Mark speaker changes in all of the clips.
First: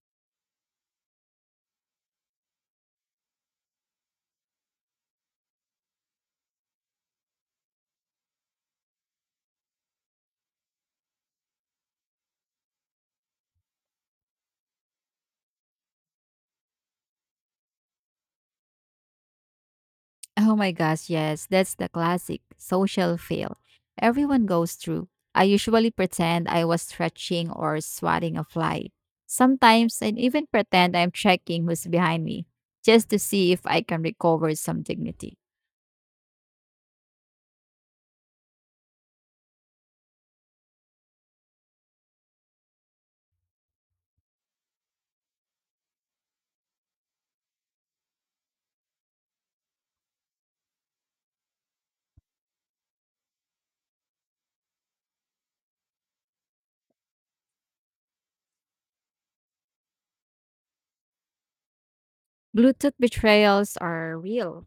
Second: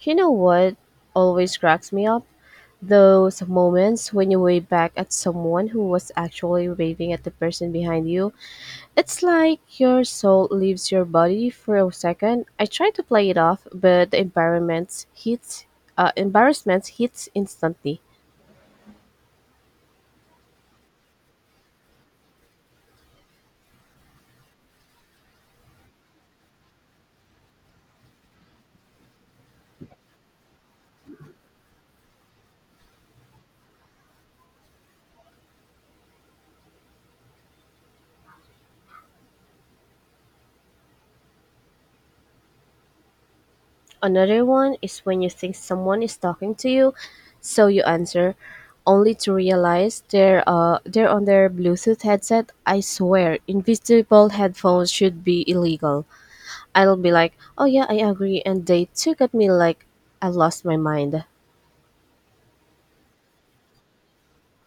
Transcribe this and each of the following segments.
Speaker 1: You know what always cracks me up? Those moments when you wave back at someone who was actually waving at the person behind you. It's like your soul leaves your body for a second. I try to play it off, but the environment hits embarrassment hits instantly.
Speaker 2: Oh my gosh, yes, that's the classic social fail. Everyone goes through. I usually pretend I was stretching or swatting a fly. Sometimes I even pretend I'm checking who's behind me, just to see if I can recover some dignity.
Speaker 1: Another one is when you think someone is talking to you, so you answer, only to realize they're on their Bluetooth headset. I swear, invisible headphones should be illegal. I'll be like, oh yeah, I agree. And they took at me like I lost my mind.
Speaker 2: Bluetooth betrayals are real.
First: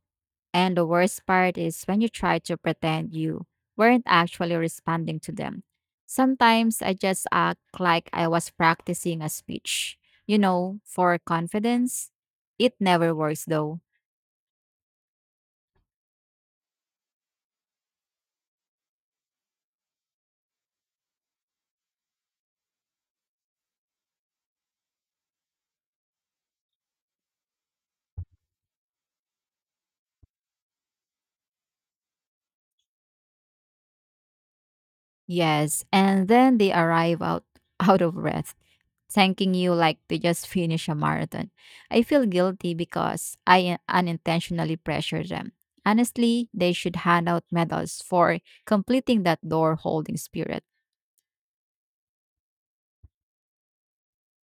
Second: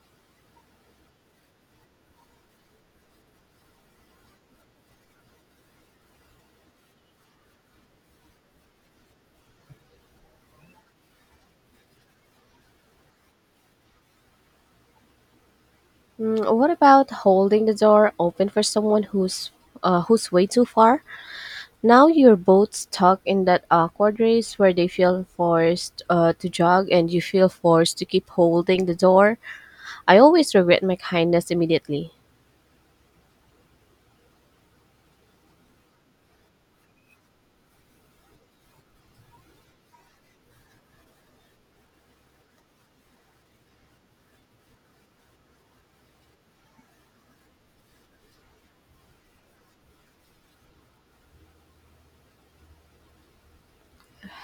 Speaker 2: And the worst part is when you try to pretend you weren't actually responding to them. Sometimes I just act like I was practicing a speech, you know, for confidence. It never works though.
Speaker 1: Mm, what about holding the door open for someone who's way too far? Now you're both stuck in that awkward race where they feel forced to jog and you feel forced to keep holding the door. I always regret my kindness immediately.
Speaker 2: Yes, and then they arrive out out of breath, thanking you like they just finish a marathon. I feel guilty because I unintentionally pressure them. Honestly, they should hand out medals for completing that door holding spirit.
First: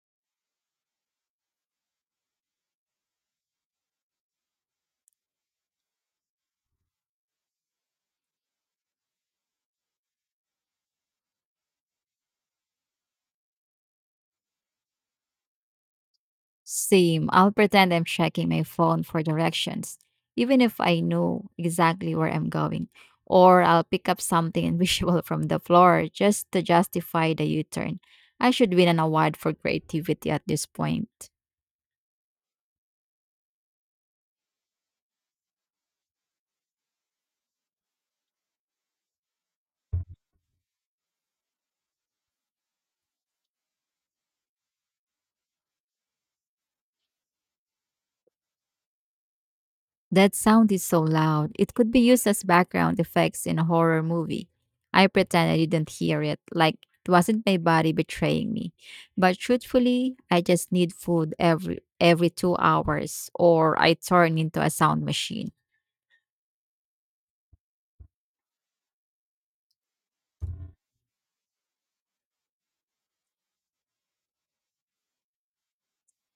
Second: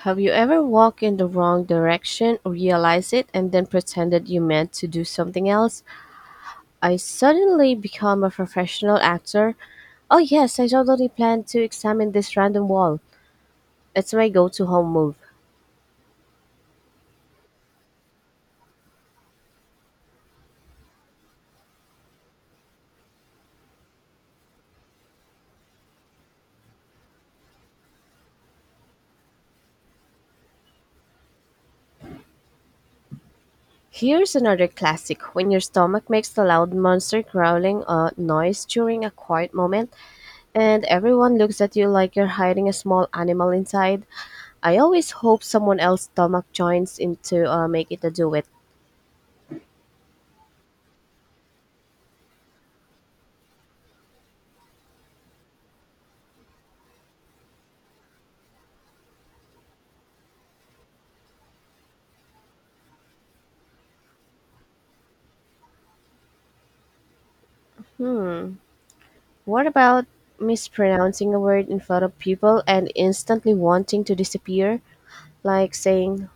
Speaker 1: Have you ever walked in the wrong direction, realized it, and then pretended you meant to do something else? I suddenly become a professional actor? Oh, yes, I totally plan to examine this random wall. It's my go to home move.
Speaker 2: Same. I'll pretend I'm checking my phone for directions, even if I know exactly where I'm going. Or I'll pick up something invisible from the floor just to justify the U turn. I should win an award for creativity at this point.
Speaker 1: Here's another classic. When your stomach makes the loud monster growling noise during a quiet moment, and everyone looks at you like you're hiding a small animal inside, I always hope someone else's stomach joins in to make it a duet.
Speaker 2: That sound is so loud. It could be used as background effects in a horror movie. I pretend I didn't hear it, like it wasn't my body betraying me. But truthfully, I just need food every 2 hours or I turn into a sound machine.
Speaker 1: Hmm, what about mispronouncing a word in front of people and instantly wanting to disappear? Like saying,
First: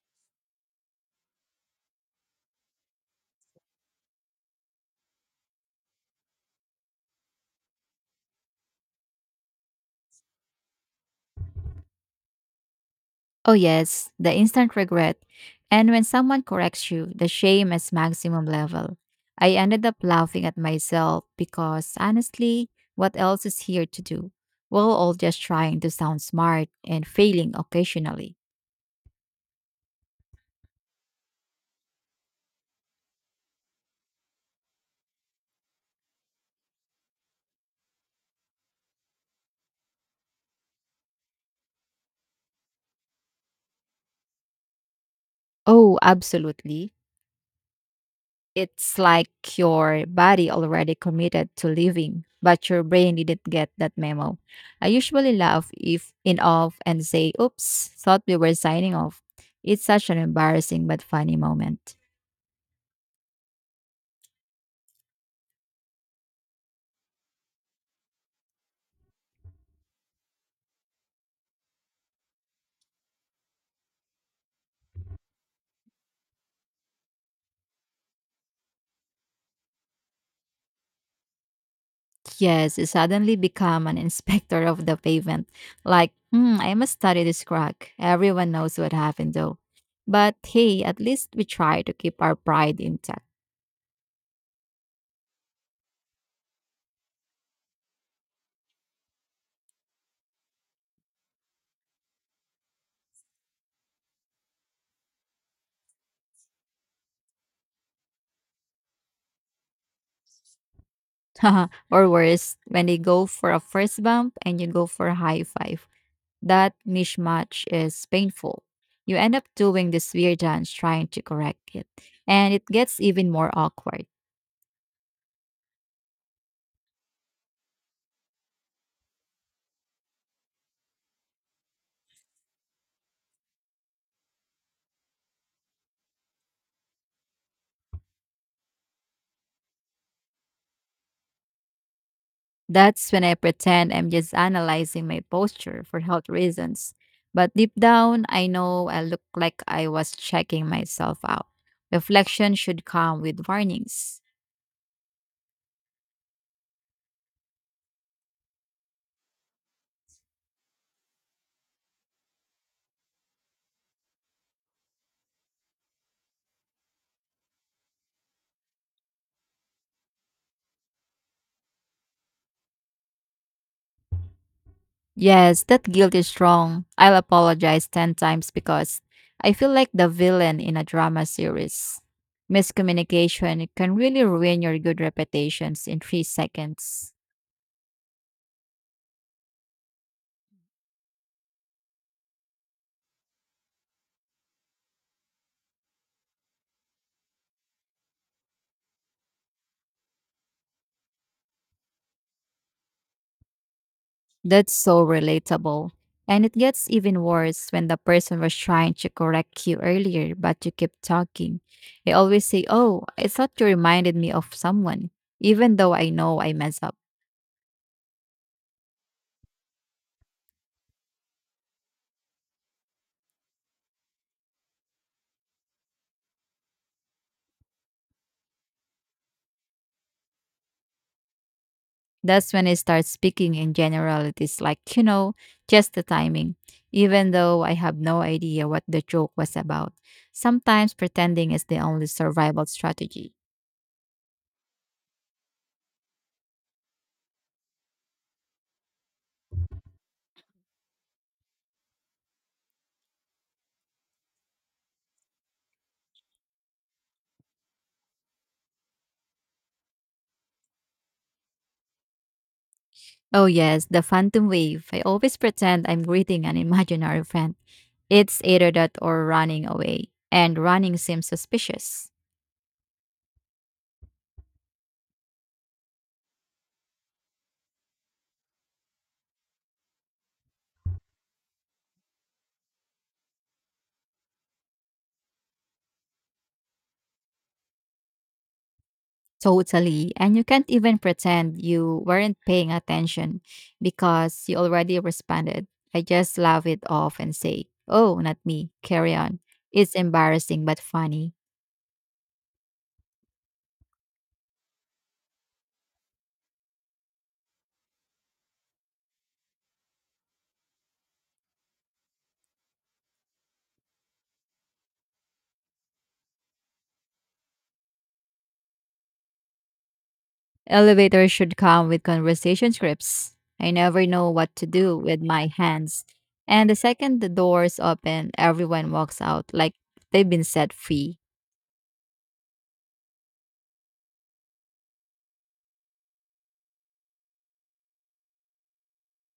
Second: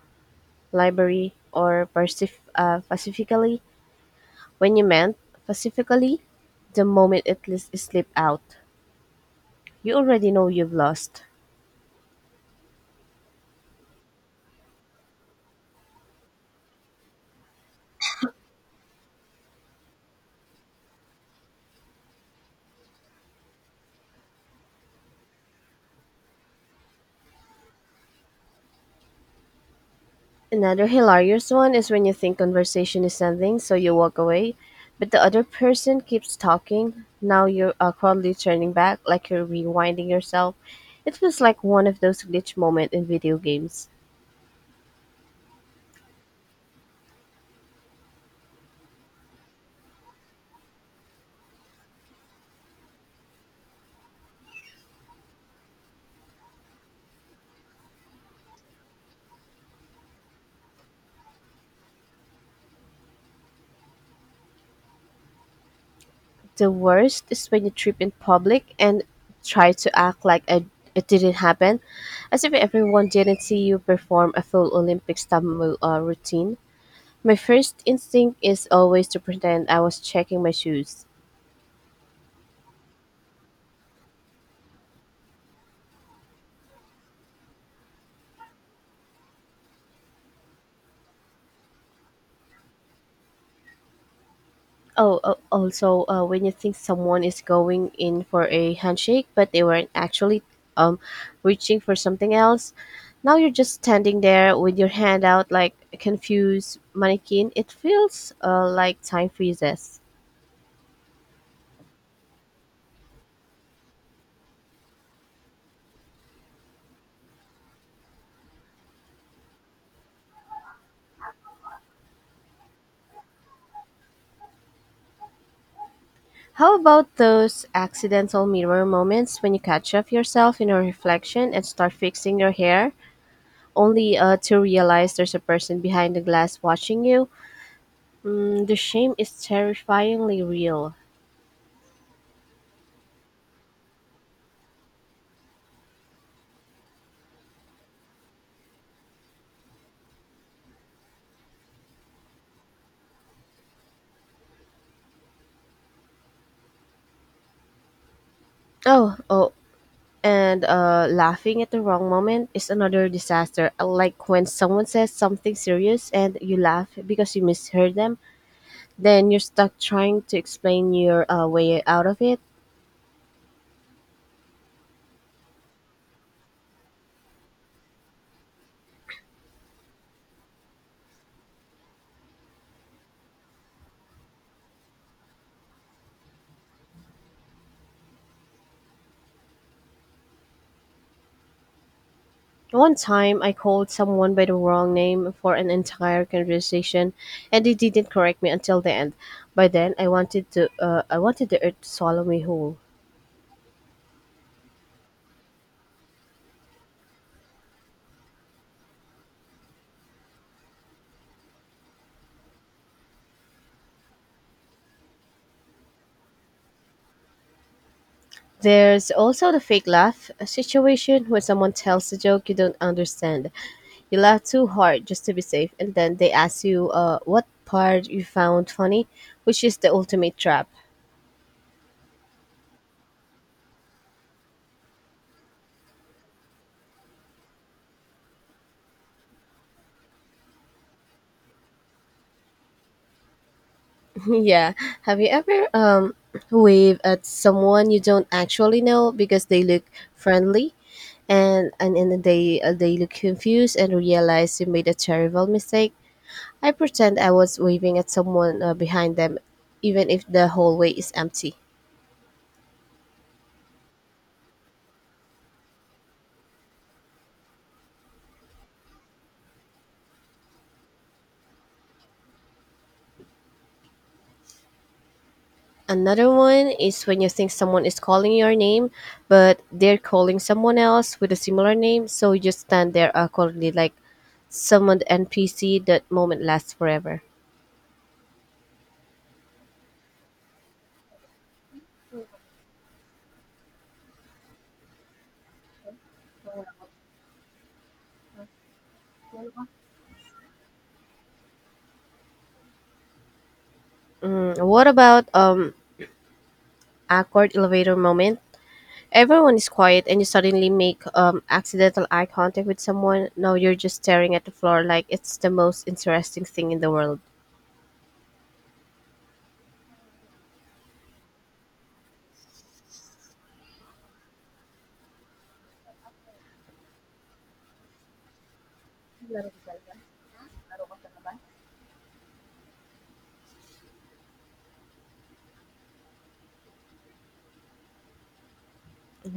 Speaker 1: library, or pacifically when you meant pacifically the moment it slipped out. You already know you've lost.
Speaker 2: Oh yes, the instant regret. And when someone corrects you, the shame is maximum level. I ended up laughing at myself because honestly, what else is here to do? While all just trying to sound smart and failing occasionally.
Speaker 1: Another hilarious one is when you think conversation is ending, so you walk away, but the other person keeps talking. Now you're awkwardly turning back, like you're rewinding yourself. It feels like one of those glitch moments in video games.
Speaker 2: Oh, absolutely. It's like your body already committed to leaving, but your brain didn't get that memo. I usually laugh if in off and say, "Oops, thought we were signing off." It's such an embarrassing but funny moment.
Speaker 1: The worst is when you trip in public and try to act like it didn't happen, as if everyone didn't see you perform a full Olympic stumble routine. My first instinct is always to pretend I was checking my shoes.
Speaker 2: Yes, you suddenly become an inspector of the pavement. Like, hmm, I must study this crack. Everyone knows what happened though. But hey, at least we try to keep our pride intact.
Speaker 1: Oh, also, when you think someone is going in for a handshake, but they weren't actually um, reaching for something else, now you're just standing there with your hand out like a confused mannequin. It feels like time freezes.
Speaker 2: Or worse, when they go for a first bump and you go for a high five, that mismatch is painful. You end up doing this weird dance trying to correct it, and it gets even more awkward.
Speaker 1: How about those accidental mirror moments when you catch up yourself in a reflection and start fixing your hair, only to realize there's a person behind the glass watching you? Mm, the shame is terrifyingly real.
Speaker 2: That's when I pretend I'm just analyzing my posture for health reasons. But deep down, I know I look like I was checking myself out. Reflection should come with warnings.
Speaker 1: Oh, oh, and Laughing at the wrong moment is another disaster. Like when someone says something serious and you laugh because you misheard them, then you're stuck trying to explain your way out of it.
Speaker 2: Yes, that guilt is strong. I'll apologize 10 times because I feel like the villain in a drama series. Miscommunication can really ruin your good reputations in 3 seconds.
Speaker 1: One time, I called someone by the wrong name for an entire conversation, and they didn't correct me until the end. By then, I wanted the earth to swallow me whole.
Speaker 2: That's so relatable. And it gets even worse when the person was trying to correct you earlier, but you kept talking. They always say, oh, I thought you reminded me of someone, even though I know I mess up.
Speaker 1: There's also the fake laugh a situation where someone tells a joke you don't understand. You laugh too hard just to be safe, and then they ask you what part you found funny, which is the ultimate trap.
Speaker 2: That's when I start speaking in generalities, like, you know, just the timing, even though I have no idea what the joke was about. Sometimes pretending is the only survival strategy.
Speaker 1: Yeah. Have you ever wave at someone you don't actually know because they look friendly and they look confused and realize you made a terrible mistake? I pretend I was waving at someone behind them even if the hallway is empty.
Speaker 2: Oh, yes, the phantom wave. I always pretend I'm greeting an imaginary friend. It's either that or running away, and running seems suspicious.
Speaker 1: Another one is when you think someone is calling your name, but they're calling someone else with a similar name, so you just stand there awkwardly like someone NPC. That moment lasts forever.
Speaker 2: Totally, and you can't even pretend you weren't paying attention because you already responded. I just laugh it off and say, oh, not me, carry on. It's embarrassing but funny.
Speaker 1: Mm, what about awkward elevator moment? Everyone is quiet and you suddenly make accidental eye contact with someone. Now you're just staring at the floor like it's the most interesting thing in the world.
Speaker 2: Elevators should come with conversation scripts. I never know what to do with my hands. And the second the doors open, everyone walks out like they've been set free.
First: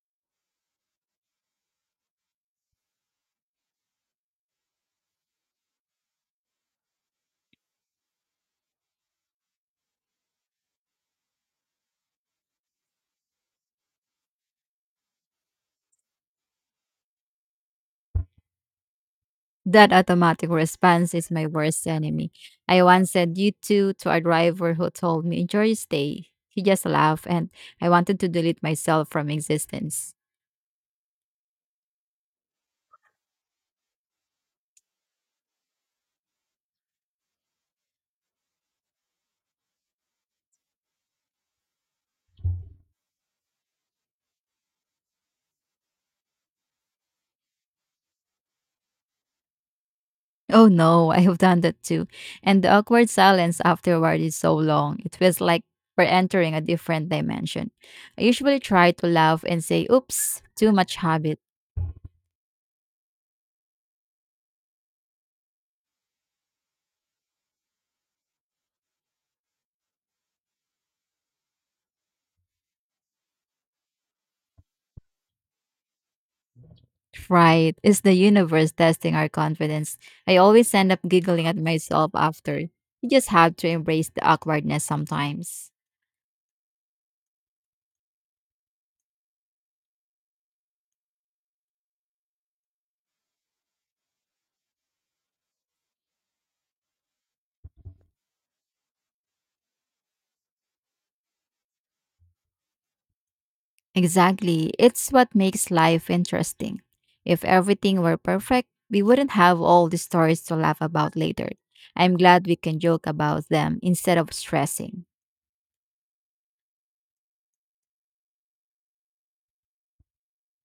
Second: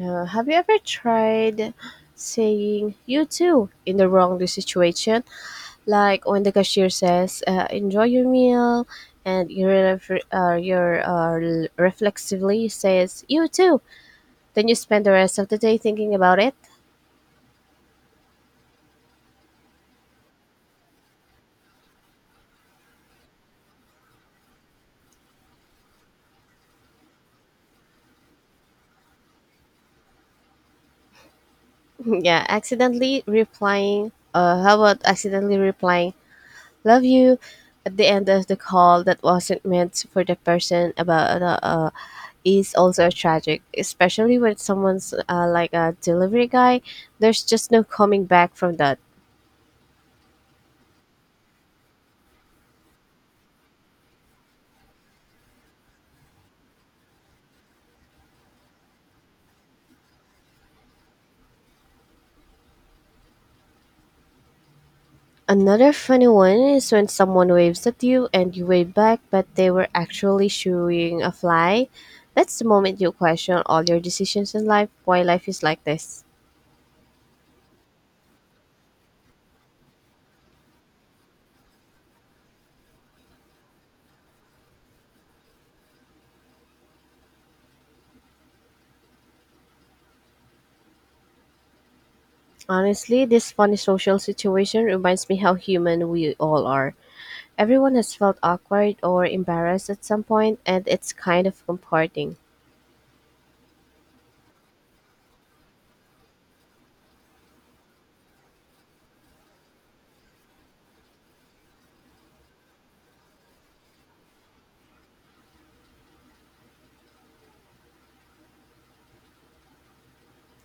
Speaker 1: Have you ever tried saying you too in the wrong situation? Like when the cashier says, "Enjoy your meal," and you ref- your reflexively says, "You too." Then you spend the rest of the day thinking about it.
Speaker 2: That automatic response is my worst enemy. I once said you two to a driver who told me, enjoy your stay. He just laughed and I wanted to delete myself from existence.
Speaker 1: Yeah, accidentally replying. How about accidentally replying "love you" at the end of the call that wasn't meant for the person about is also tragic, especially when someone's like a delivery guy. There's just no coming back from that.
Speaker 2: Oh no, I have done that too. And the awkward silence afterward is so long. It feels like we're entering a different dimension. I usually try to laugh and say, oops, too much habit.
Speaker 1: Another funny one is when someone waves at you and you wave back, but they were actually shooing a fly. That's the moment you question all your decisions in life. Why life is like this.
Speaker 2: Right. It's the universe testing our confidence. I always end up giggling at myself after. You just have to embrace the awkwardness sometimes.
Speaker 1: Honestly, this funny social situation reminds me how human we all are. Everyone has felt awkward or embarrassed at some point, and it's kind of comforting.
Speaker 2: Exactly. It's what makes life interesting. If everything were perfect, we wouldn't have all the stories to laugh about later. I'm glad we can joke about them instead of stressing.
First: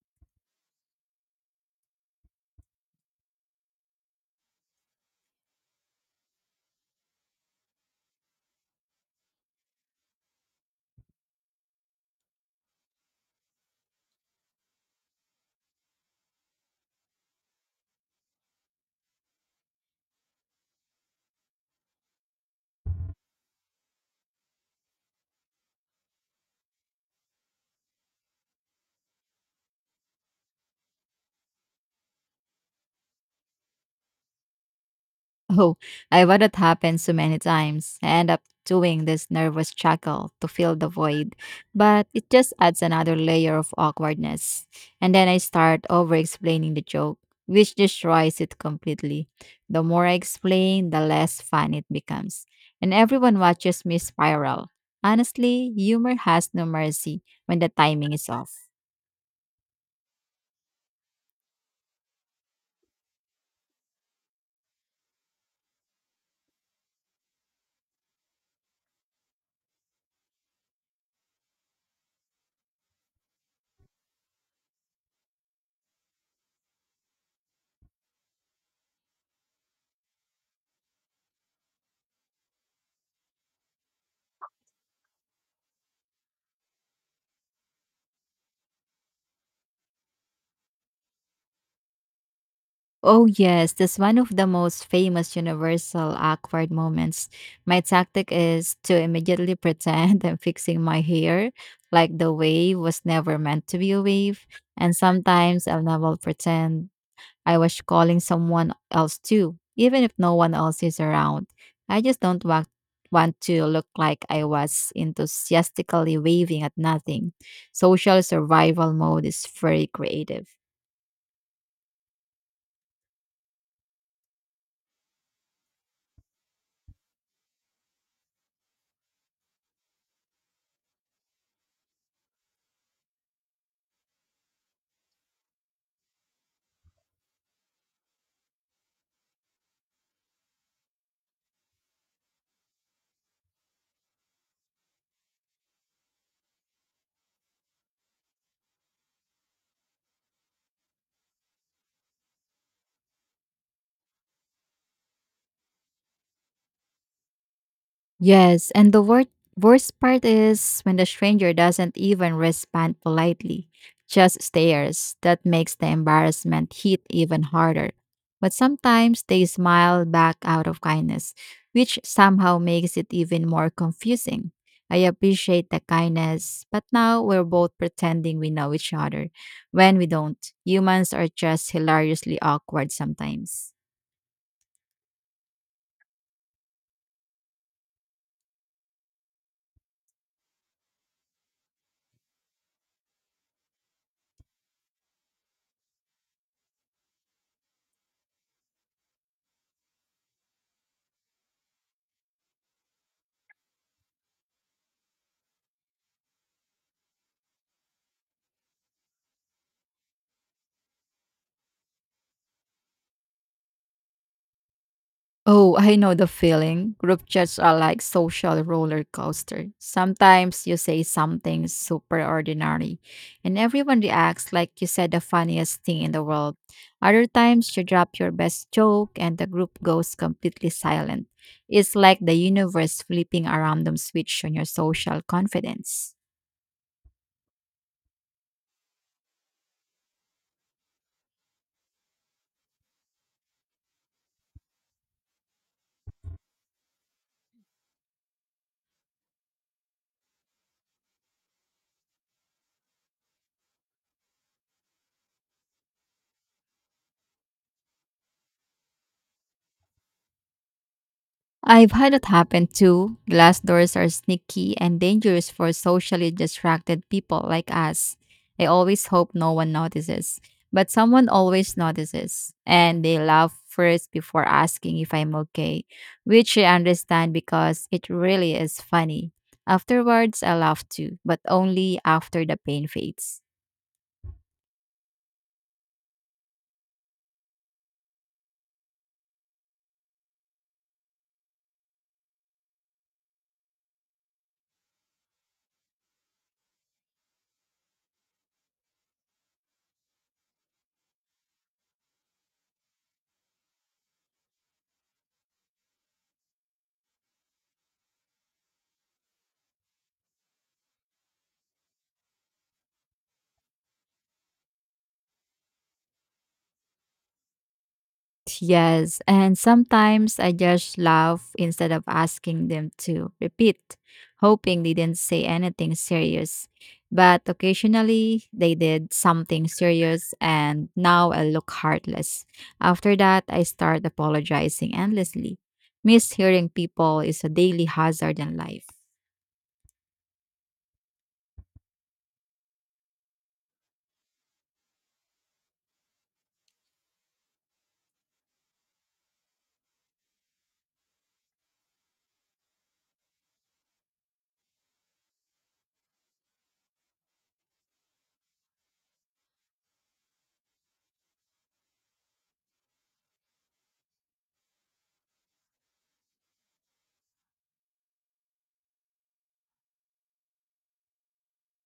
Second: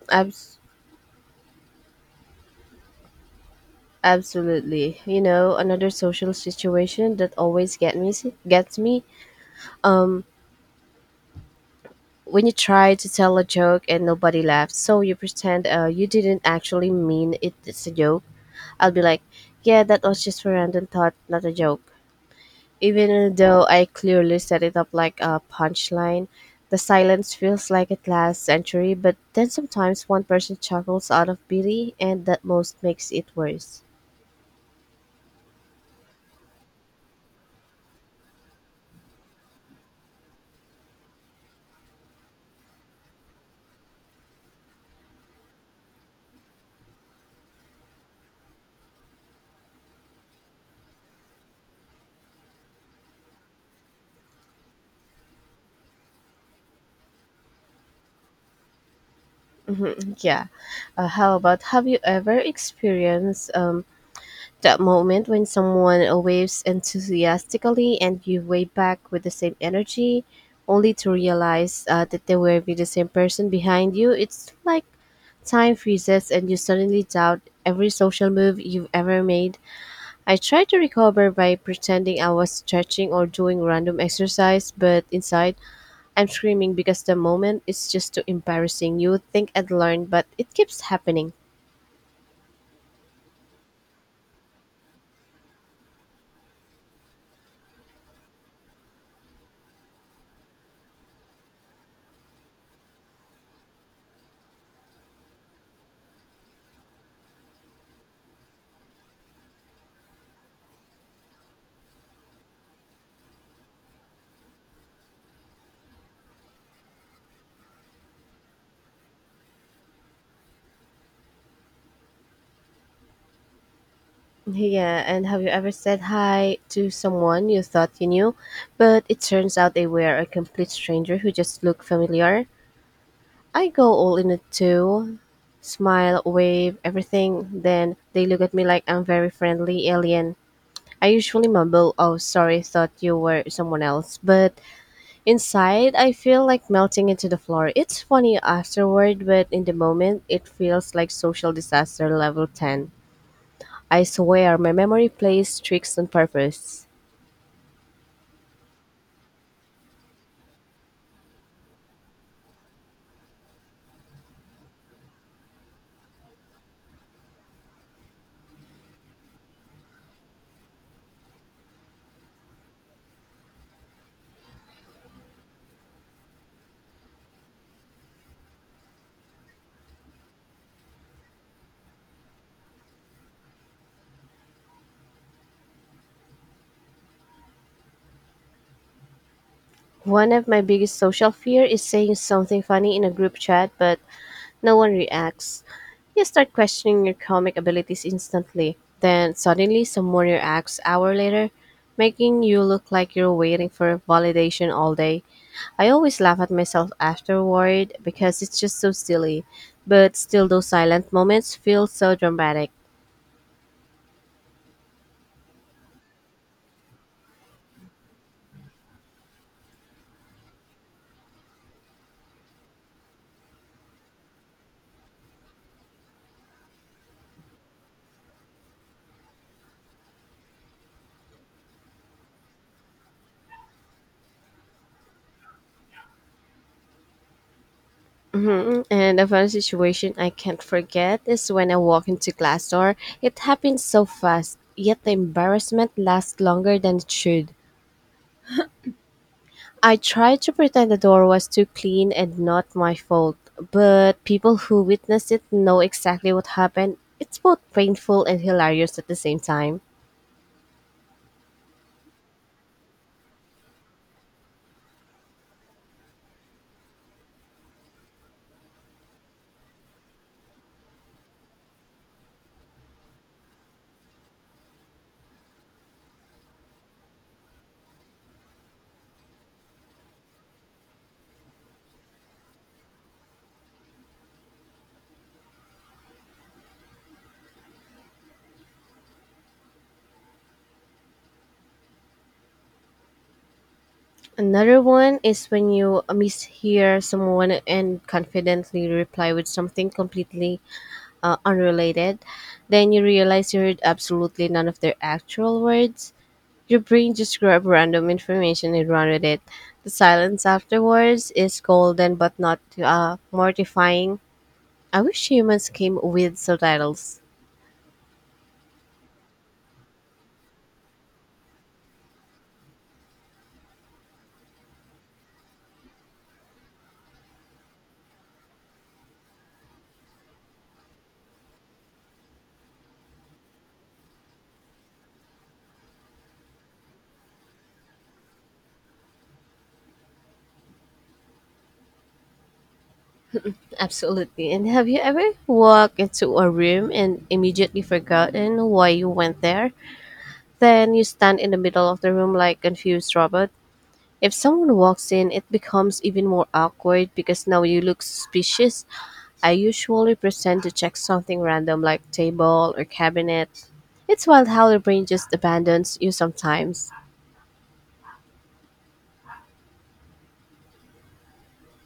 Speaker 1: Abs- Absolutely. You know, another social situation that always get me gets me. Um, when you try to tell a joke and nobody laughs, so you pretend you didn't actually mean it, it's a joke. I'll be like, "Yeah, that was just a random thought, not a joke." Even though I clearly set it up like a punchline, the silence feels like it lasts century, but then sometimes one person chuckles out of pity and that most makes it worse.
Speaker 2: Oh, I have had it happen so many times. I end up doing this nervous chuckle to fill the void, but it just adds another layer of awkwardness. And then I start over explaining the joke, which destroys it completely. The more I explain, the less fun it becomes. And everyone watches me spiral. Honestly, humor has no mercy when the timing is off.
Speaker 1: Yeah. How about have you ever experienced that moment when someone waves enthusiastically and you wave back with the same energy, only to realize that they were with the same person behind you, it's like time freezes and you suddenly doubt every social move you've ever made. I tried to recover by pretending I was stretching or doing random exercise, but inside, I'm screaming because the moment is just too embarrassing. You would think I'd learned, but it keeps happening.
Speaker 2: Oh, yes, that's one of the most famous universal awkward moments. My tactic is to immediately pretend I'm fixing my hair, like the wave was never meant to be a wave. And sometimes I'll never pretend I was calling someone else too, even if no one else is around. I just don't want to look like I was enthusiastically waving at nothing. Social survival mode is very creative.
Speaker 1: Yeah, and have you ever said hi to someone you thought you knew, but it turns out they were a complete stranger who just looked familiar? I go all in it too. Smile, wave, everything. Then they look at me like I'm very friendly alien. I usually mumble, "Oh, sorry, thought you were someone else." But inside, I feel like melting into the floor. It's funny afterward, but in the moment, it feels like social disaster level 10. I swear my memory plays tricks on purpose.
Speaker 2: Yes, and the worst part is when the stranger doesn't even respond politely, just stares. That makes the embarrassment hit even harder. But sometimes they smile back out of kindness, which somehow makes it even more confusing. I appreciate the kindness, but now we're both pretending we know each other when we don't. Humans are just hilariously awkward sometimes.
Speaker 1: One of my biggest social fear is saying something funny in a group chat but no one reacts. You start questioning your comic abilities instantly. Then suddenly someone reacts hour later, making you look like you're waiting for validation all day. I always laugh at myself afterward because it's just so silly. But still those silent moments feel so dramatic.
Speaker 2: Oh, I know the feeling. Group chats are like social roller coaster. Sometimes you say something super ordinary and everyone reacts like you said the funniest thing in the world. Other times you drop your best joke and the group goes completely silent. It's like the universe flipping a random switch on your social confidence.
Speaker 1: Mhm. And a fun situation I can't forget is when I walk into Glassdoor. It happened so fast, yet the embarrassment lasts longer than it should. I tried to pretend the door was too clean and not my fault, but people who witnessed it know exactly what happened. It's both painful and hilarious at the same time.
Speaker 2: I've had it happen too. Glass doors are sneaky and dangerous for socially distracted people like us. I always hope no one notices, but someone always notices, and they laugh first before asking if I'm okay, which I understand because it really is funny. Afterwards, I laugh too, but only after the pain fades.
Speaker 1: Another one is when you mishear someone and confidently reply with something completely unrelated, then you realize you heard absolutely none of their actual words. Your brain just grabbed random information and ran with it. The silence afterwards is golden but not mortifying. I wish humans came with subtitles.
Speaker 2: Yes, and sometimes I just laugh instead of asking them to repeat, hoping they didn't say anything serious. But occasionally they did something serious, and now I look heartless. After that, I start apologizing endlessly. Mishearing people is a daily hazard in life.
Speaker 1: Absolutely. And have you ever walked into a room and immediately forgotten why you went there? Then you stand in the middle of the room like confused robot. If someone walks in, it becomes even more awkward because now you look suspicious. I usually pretend to check something random like table or cabinet. It's wild how the brain just abandons you sometimes.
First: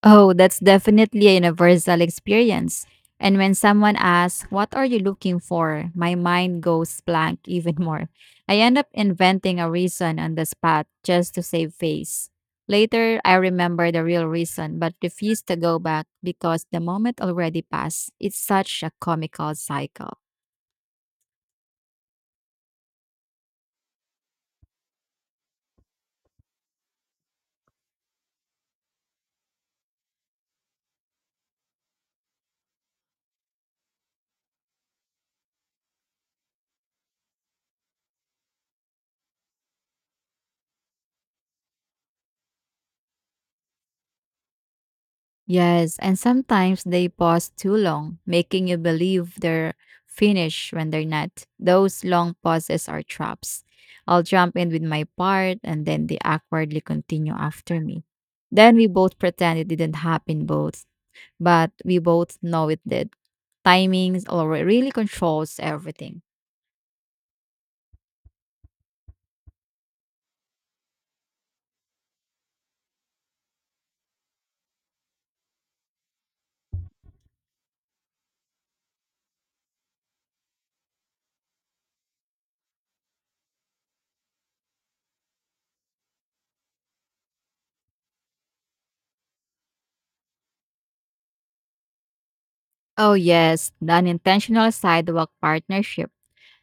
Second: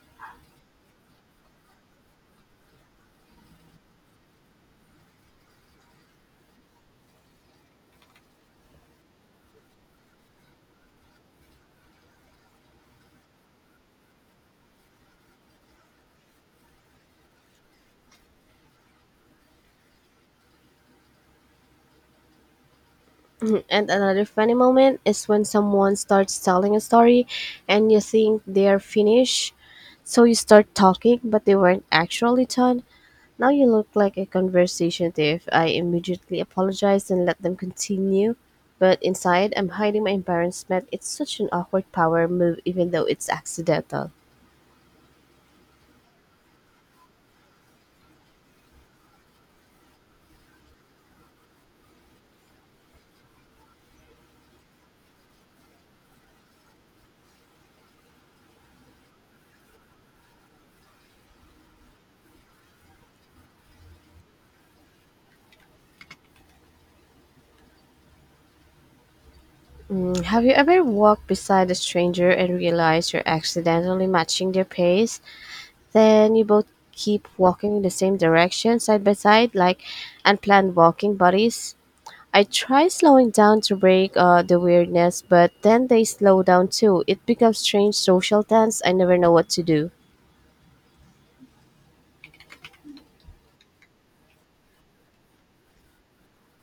Speaker 2: Oh, that's definitely a universal experience. And when someone asks, what are you looking for? My mind goes blank even more. I end up inventing a reason on the spot just to save face. Later, I remember the real reason but refuse to go back because the moment already passed. It's such a comical cycle.
Speaker 1: Mhm. And another funny moment is when someone starts telling a story and you think they're finished. So you start talking, but they weren't actually done. Now you look like a conversation thief. I immediately apologize and let them continue. But inside, I'm hiding my embarrassment. It's such an awkward power move, even though it's accidental.
Speaker 2: Yes, and sometimes they pause too long, making you believe they're finished when they're not. Those long pauses are traps. I'll jump in with my part and then they awkwardly continue after me. Then we both pretend it didn't happen both but we both know it did. Timings all really controls everything.
Speaker 1: Have you ever walked beside a stranger and realized you're accidentally matching their pace? Then you both keep walking in the same direction, side by side, like unplanned walking buddies. I try slowing down to break the weirdness, but then they slow down too. It becomes strange social tense. I never know what to do.
Speaker 2: Oh yes, the unintentional sidewalk partnership.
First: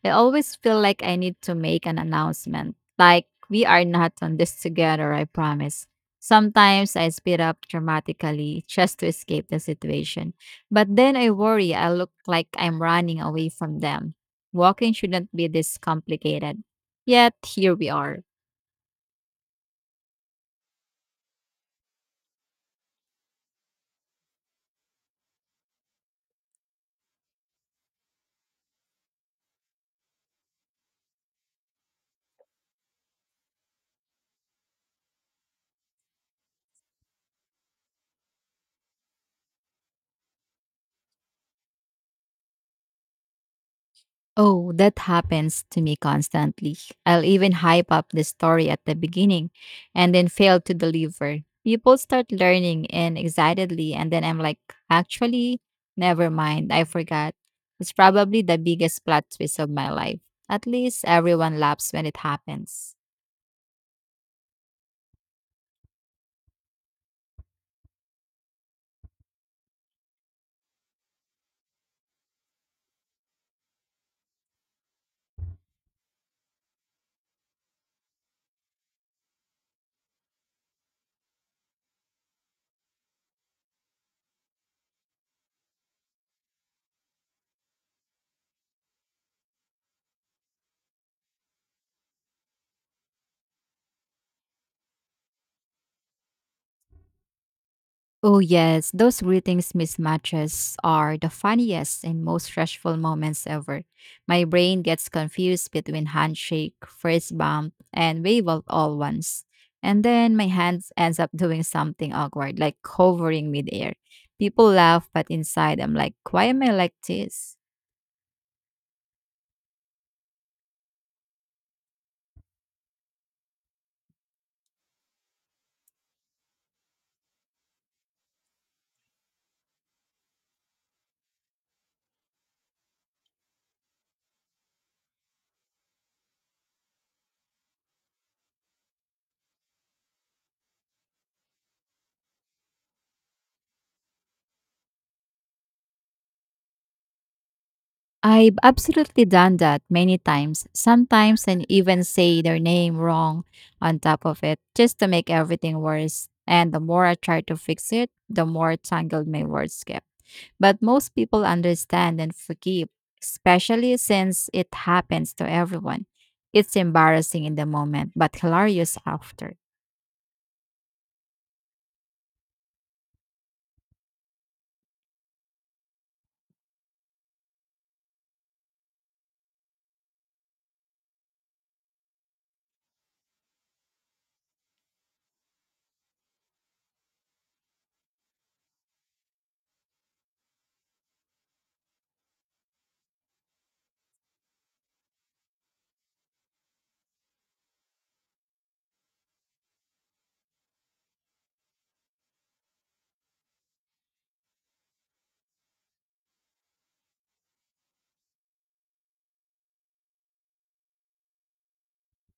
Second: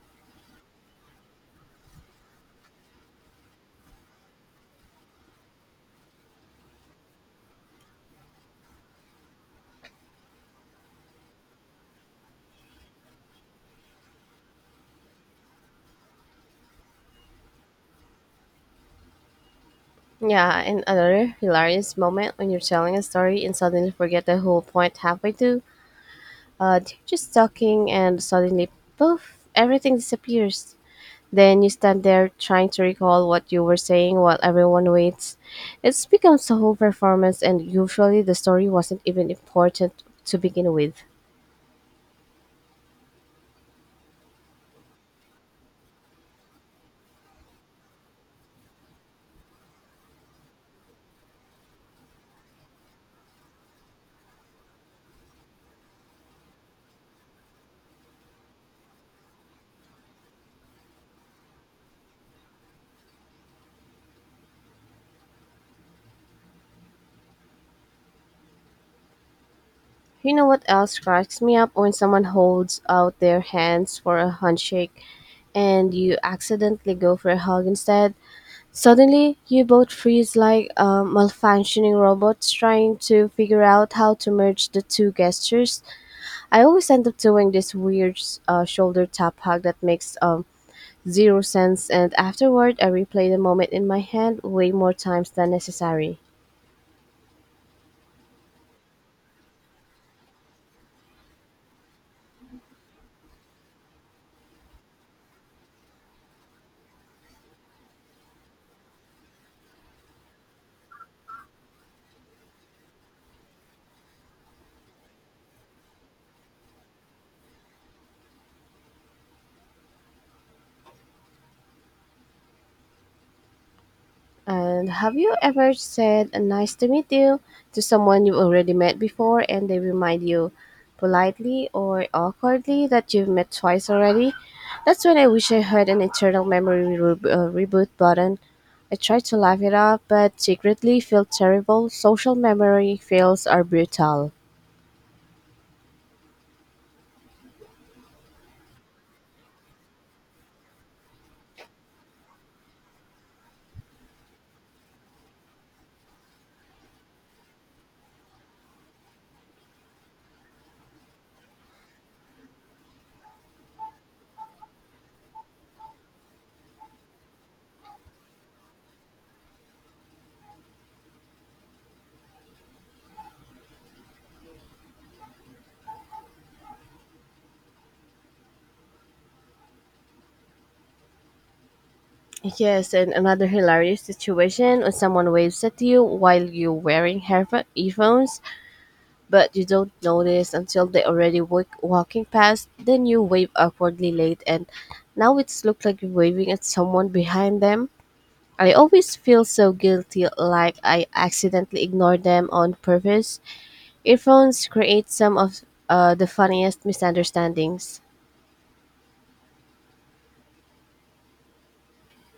Speaker 2: I always feel like I need to make an announcement, like, we are not on this together, I promise. Sometimes I speed up dramatically just to escape the situation. But then I worry I look like I'm running away from them. Walking shouldn't be this complicated. Yet here we are.
Speaker 1: Yeah, and another hilarious moment when you're telling a story and suddenly forget the whole point halfway through. They're just talking and suddenly, poof, everything disappears. Then you stand there trying to recall what you were saying while everyone waits. It's becomes a whole performance, and usually the story wasn't even important to begin with.
Speaker 2: Oh, that happens to me constantly. I'll even hype up the story at the beginning and then fail to deliver. People start learning and excitedly, and then I'm like, actually, never mind, I forgot. It's probably the biggest plot twist of my life. At least everyone laughs when it happens.
Speaker 1: You know what else cracks me up when someone holds out their hands for a handshake and you accidentally go for a hug instead? Suddenly, you both freeze like malfunctioning robots trying to figure out how to merge the two gestures. I always end up doing this weird shoulder tap hug that makes zero sense. And afterward, I replay the moment in my head way more times than necessary.
Speaker 2: Oh, yes, those greetings mismatches are the funniest and most stressful moments ever. My brain gets confused between handshake, fist bump, and wave all once. And then my hands ends up doing something awkward, like hovering midair. People laugh, but inside I'm like, why am I like this?
Speaker 1: And have you ever said "nice to meet you" to someone you've already met before, and they remind you politely or awkwardly that you've met twice already? That's when I wish I had an internal memory reboot button. I try to laugh it off, but secretly feel terrible. Social memory fails are brutal.
Speaker 2: I've absolutely done that many times. Sometimes and even say their name wrong on top of it just to make everything worse. And the more I try to fix it, the more tangled my words get. But most people understand and forgive, especially since it happens to everyone. It's embarrassing in the moment, but hilarious after.
Speaker 1: Yes, and another hilarious situation when someone waves at you while you're wearing earphones, but you don't notice until they already walking past. Then you wave awkwardly late, and now it's looked like you're waving at someone behind them. I always feel so guilty, like I accidentally ignored them on purpose. Earphones create some of the funniest misunderstandings.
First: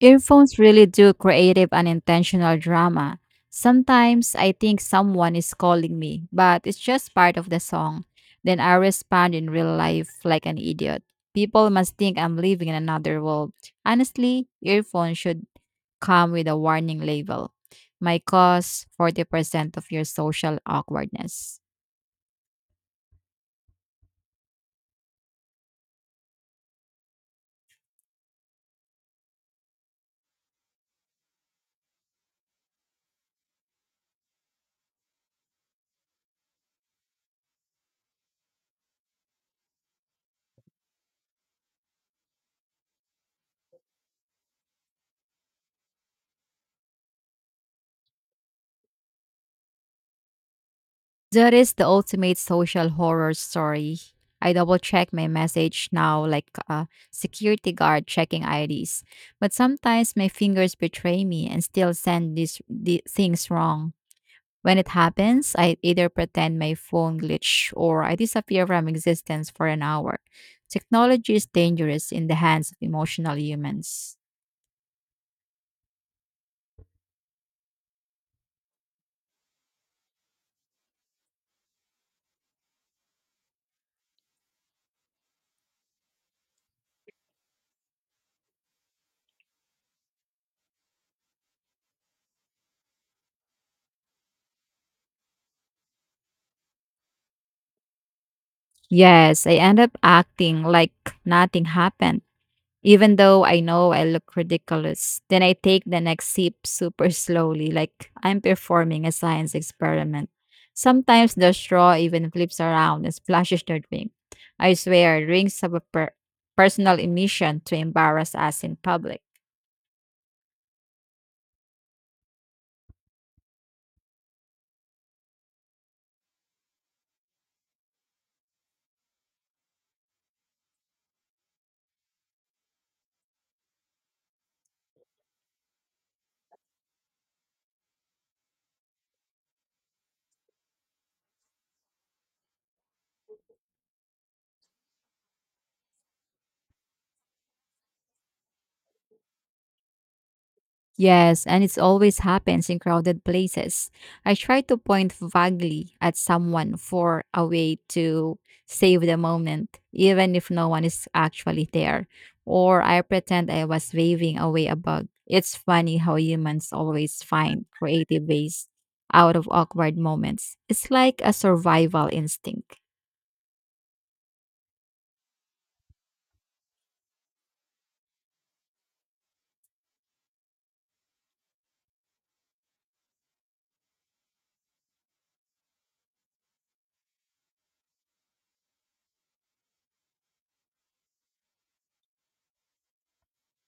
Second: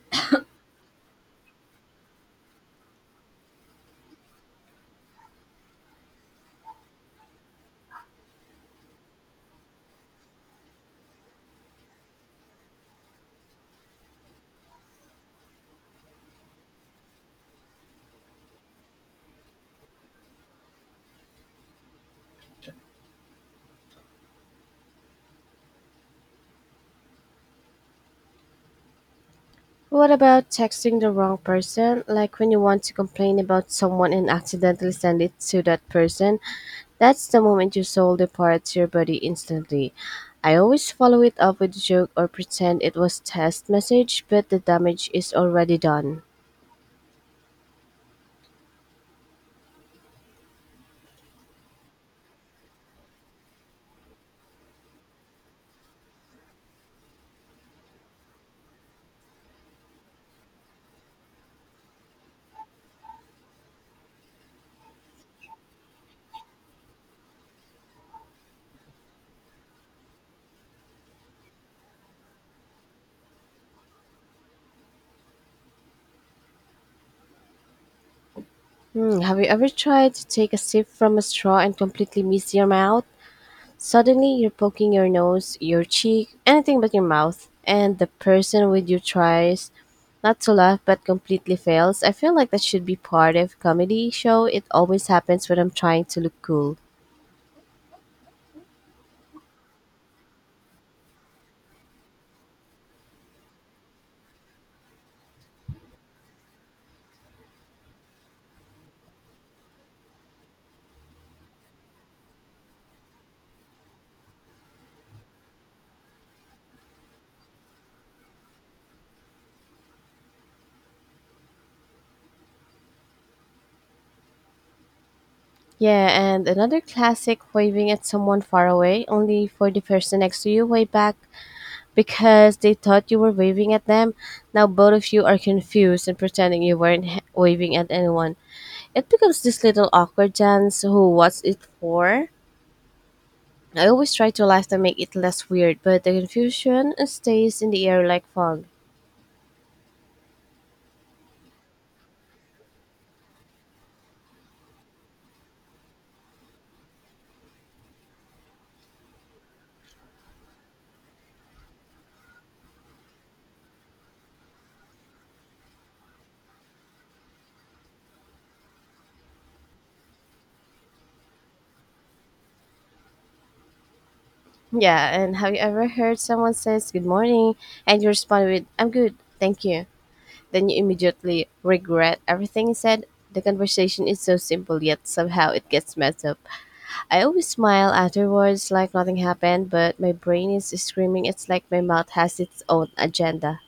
Speaker 2: Earphones really do creative and intentional drama. Sometimes I think someone is calling me, but it's just part of the song. Then I respond in real life like an idiot. People must think I'm living in another world. Honestly, earphones should come with a warning label. My cost 40% of your social awkwardness.
Speaker 1: What about texting the wrong person? Like when you want to complain about someone and accidentally send it to that person? That's the moment your soul departs your body instantly. I always follow it up with a joke or pretend it was test message, but the damage is already done.
Speaker 2: That is the ultimate social horror story. I double check my message now like a security guard checking IDs. But sometimes my fingers betray me and still send the things wrong. When it happens, I either pretend my phone glitch or I disappear from existence for an hour. Technology is dangerous in the hands of emotional humans.
Speaker 1: Hmm, have you ever tried to take a sip from a straw and completely miss your mouth? Suddenly, you're poking your nose, your cheek, anything but your mouth, and the person with you tries not to laugh but completely fails. I feel like that should be part of comedy show. It always happens when I'm trying to look cool.
Speaker 2: Yes, I end up acting like nothing happened. Even though I know I look ridiculous, then I take the next sip super slowly, like I'm performing a science experiment. Sometimes the straw even flips around and splashes the drink. I swear, drinks have a personal emission to embarrass us in public.
Speaker 1: Yeah, and another classic waving at someone far away, only for the person next to you way back because they thought you were waving at them. Now both of you are confused and pretending you weren't waving at anyone. It becomes this little awkward dance. Who? What's it for? I always try to laugh to make it less weird, but the confusion stays in the air like fog.
Speaker 2: Yes, and it always happens in crowded places. I try to point vaguely at someone for a way to save the moment, even if no one is actually there. Or I pretend I was waving away a bug. It's funny how humans always find creative ways out of awkward moments. It's like a survival instinct.
Speaker 1: Yeah, and have you ever heard someone says good morning and you respond with I'm good, thank you. Then you immediately regret everything you said. The conversation is so simple yet somehow it gets messed up. I always smile afterwards like nothing happened, but my brain is screaming it's like my mouth has its own agenda.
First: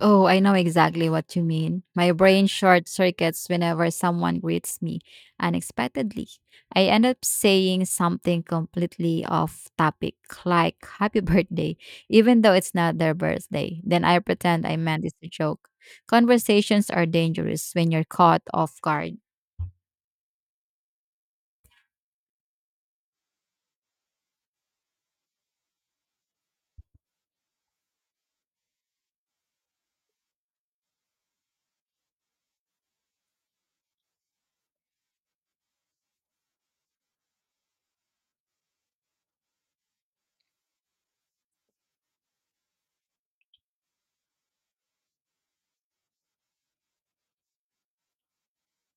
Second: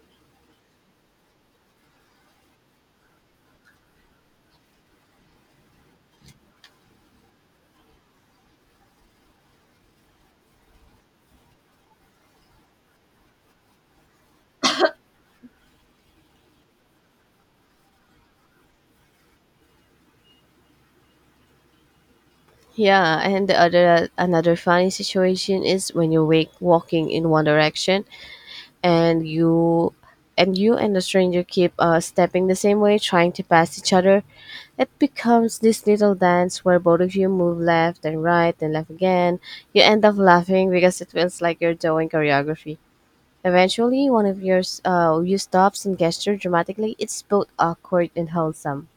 Speaker 2: Oh, I know exactly what you mean. My brain short circuits whenever someone greets me unexpectedly. I end up saying something completely off topic, like happy birthday, even though it's not their birthday. Then I pretend I meant it's a joke. Conversations are dangerous when you're caught off guard.
Speaker 1: Yeah, and the other another funny situation is when you wake walking in one direction and you and you and the stranger keep stepping the same way trying to pass each other. It becomes this little dance where both of you move left and right and left again. You end up laughing because it feels like you're doing choreography. Eventually, one of you stops and gestures dramatically. It's both awkward and wholesome.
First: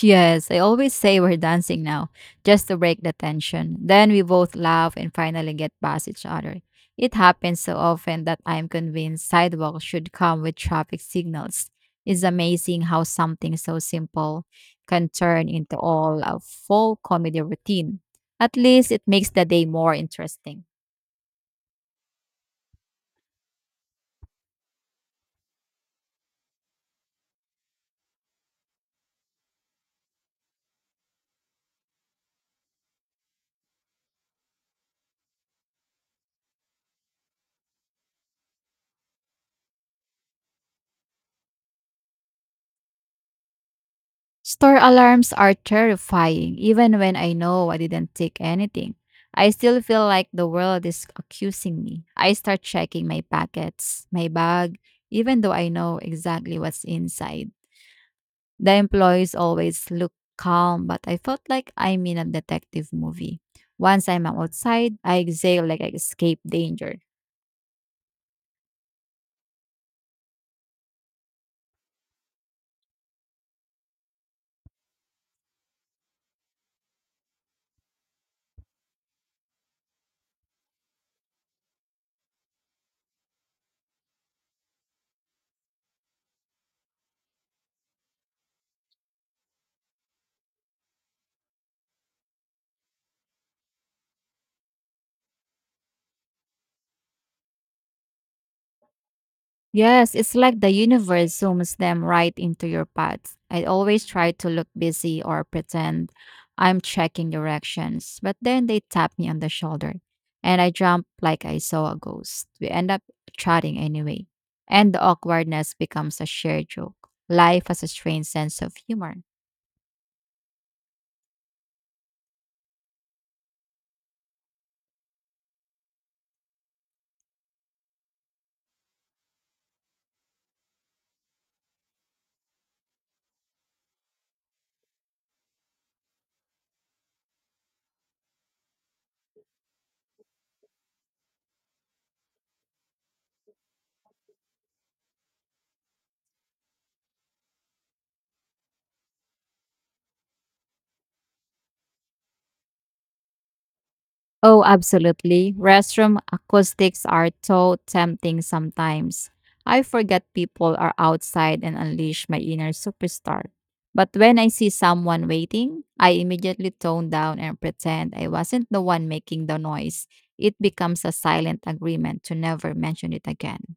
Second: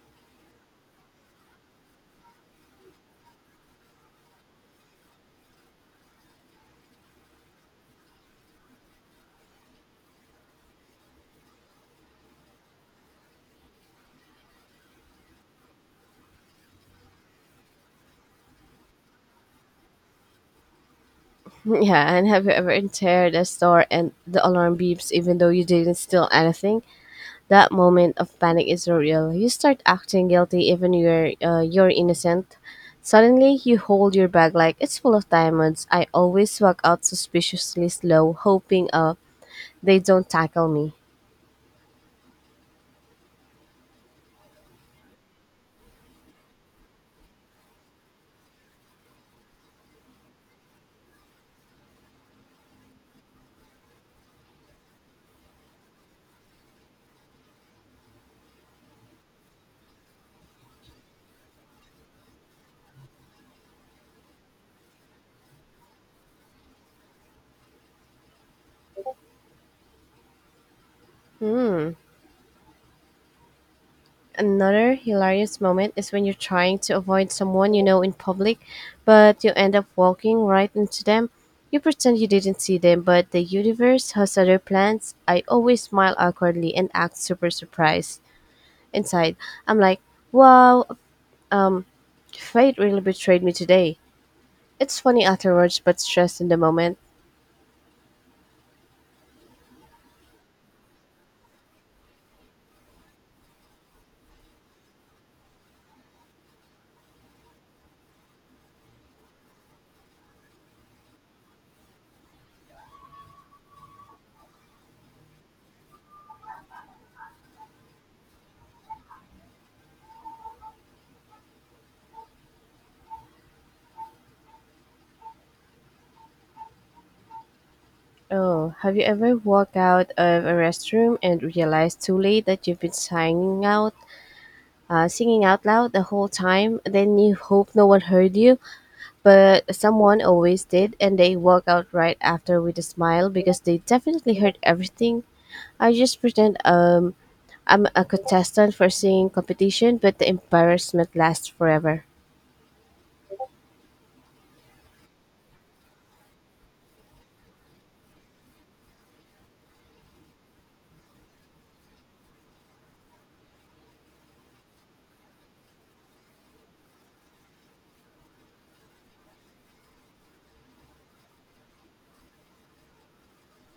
Speaker 2: Yes, I always say we're dancing now, just to break the tension. Then we both laugh and finally get past each other. It happens so often that I'm convinced sidewalks should come with traffic signals. It's amazing how something so simple can turn into all a full comedy routine. At least it makes the day more interesting.
Speaker 1: Yeah, and have you ever entered a store and the alarm beeps even though you didn't steal anything? That moment of panic is real. You start acting guilty even you're innocent. Suddenly, you hold your bag like it's full of diamonds. I always walk out suspiciously slow, hoping they don't tackle me.
Speaker 2: Store alarms are terrifying, even when I know I didn't take anything. I still feel like the world is accusing me. I start checking my packets, my bag, even though I know exactly what's inside. The employees always look calm, but I felt like I'm in a detective movie. Once I'm outside, I exhale like I escaped danger.
Speaker 1: Hmm. Another hilarious moment is when you're trying to avoid someone you know in public, but you end up walking right into them. You pretend you didn't see them, but the universe has other plans. I always smile awkwardly and act super surprised. Inside, I'm like, wow, um, fate really betrayed me today. It's funny afterwards, but stressed in the moment.
Speaker 2: Yes, it's like the universe zooms them right into your path. I always try to look busy or pretend I'm checking directions, but then they tap me on the shoulder and I jump like I saw a ghost. We end up chatting anyway, and the awkwardness becomes a shared joke. Life has a strange sense of humor.
Speaker 1: Oh, have you ever walked out of a restroom and realized too late that you've been singing out loud the whole time? Then you hope no one heard you, but someone always did, and they walk out right after with a smile because they definitely heard everything. I just pretend I'm a contestant for singing competition, but the embarrassment lasts forever.
Speaker 2: Oh, absolutely. Restroom acoustics are so tempting sometimes. I forget people are outside and unleash my inner superstar. But when I see someone waiting, I immediately tone down and pretend I wasn't the one making the noise. It becomes a silent agreement to never mention it again.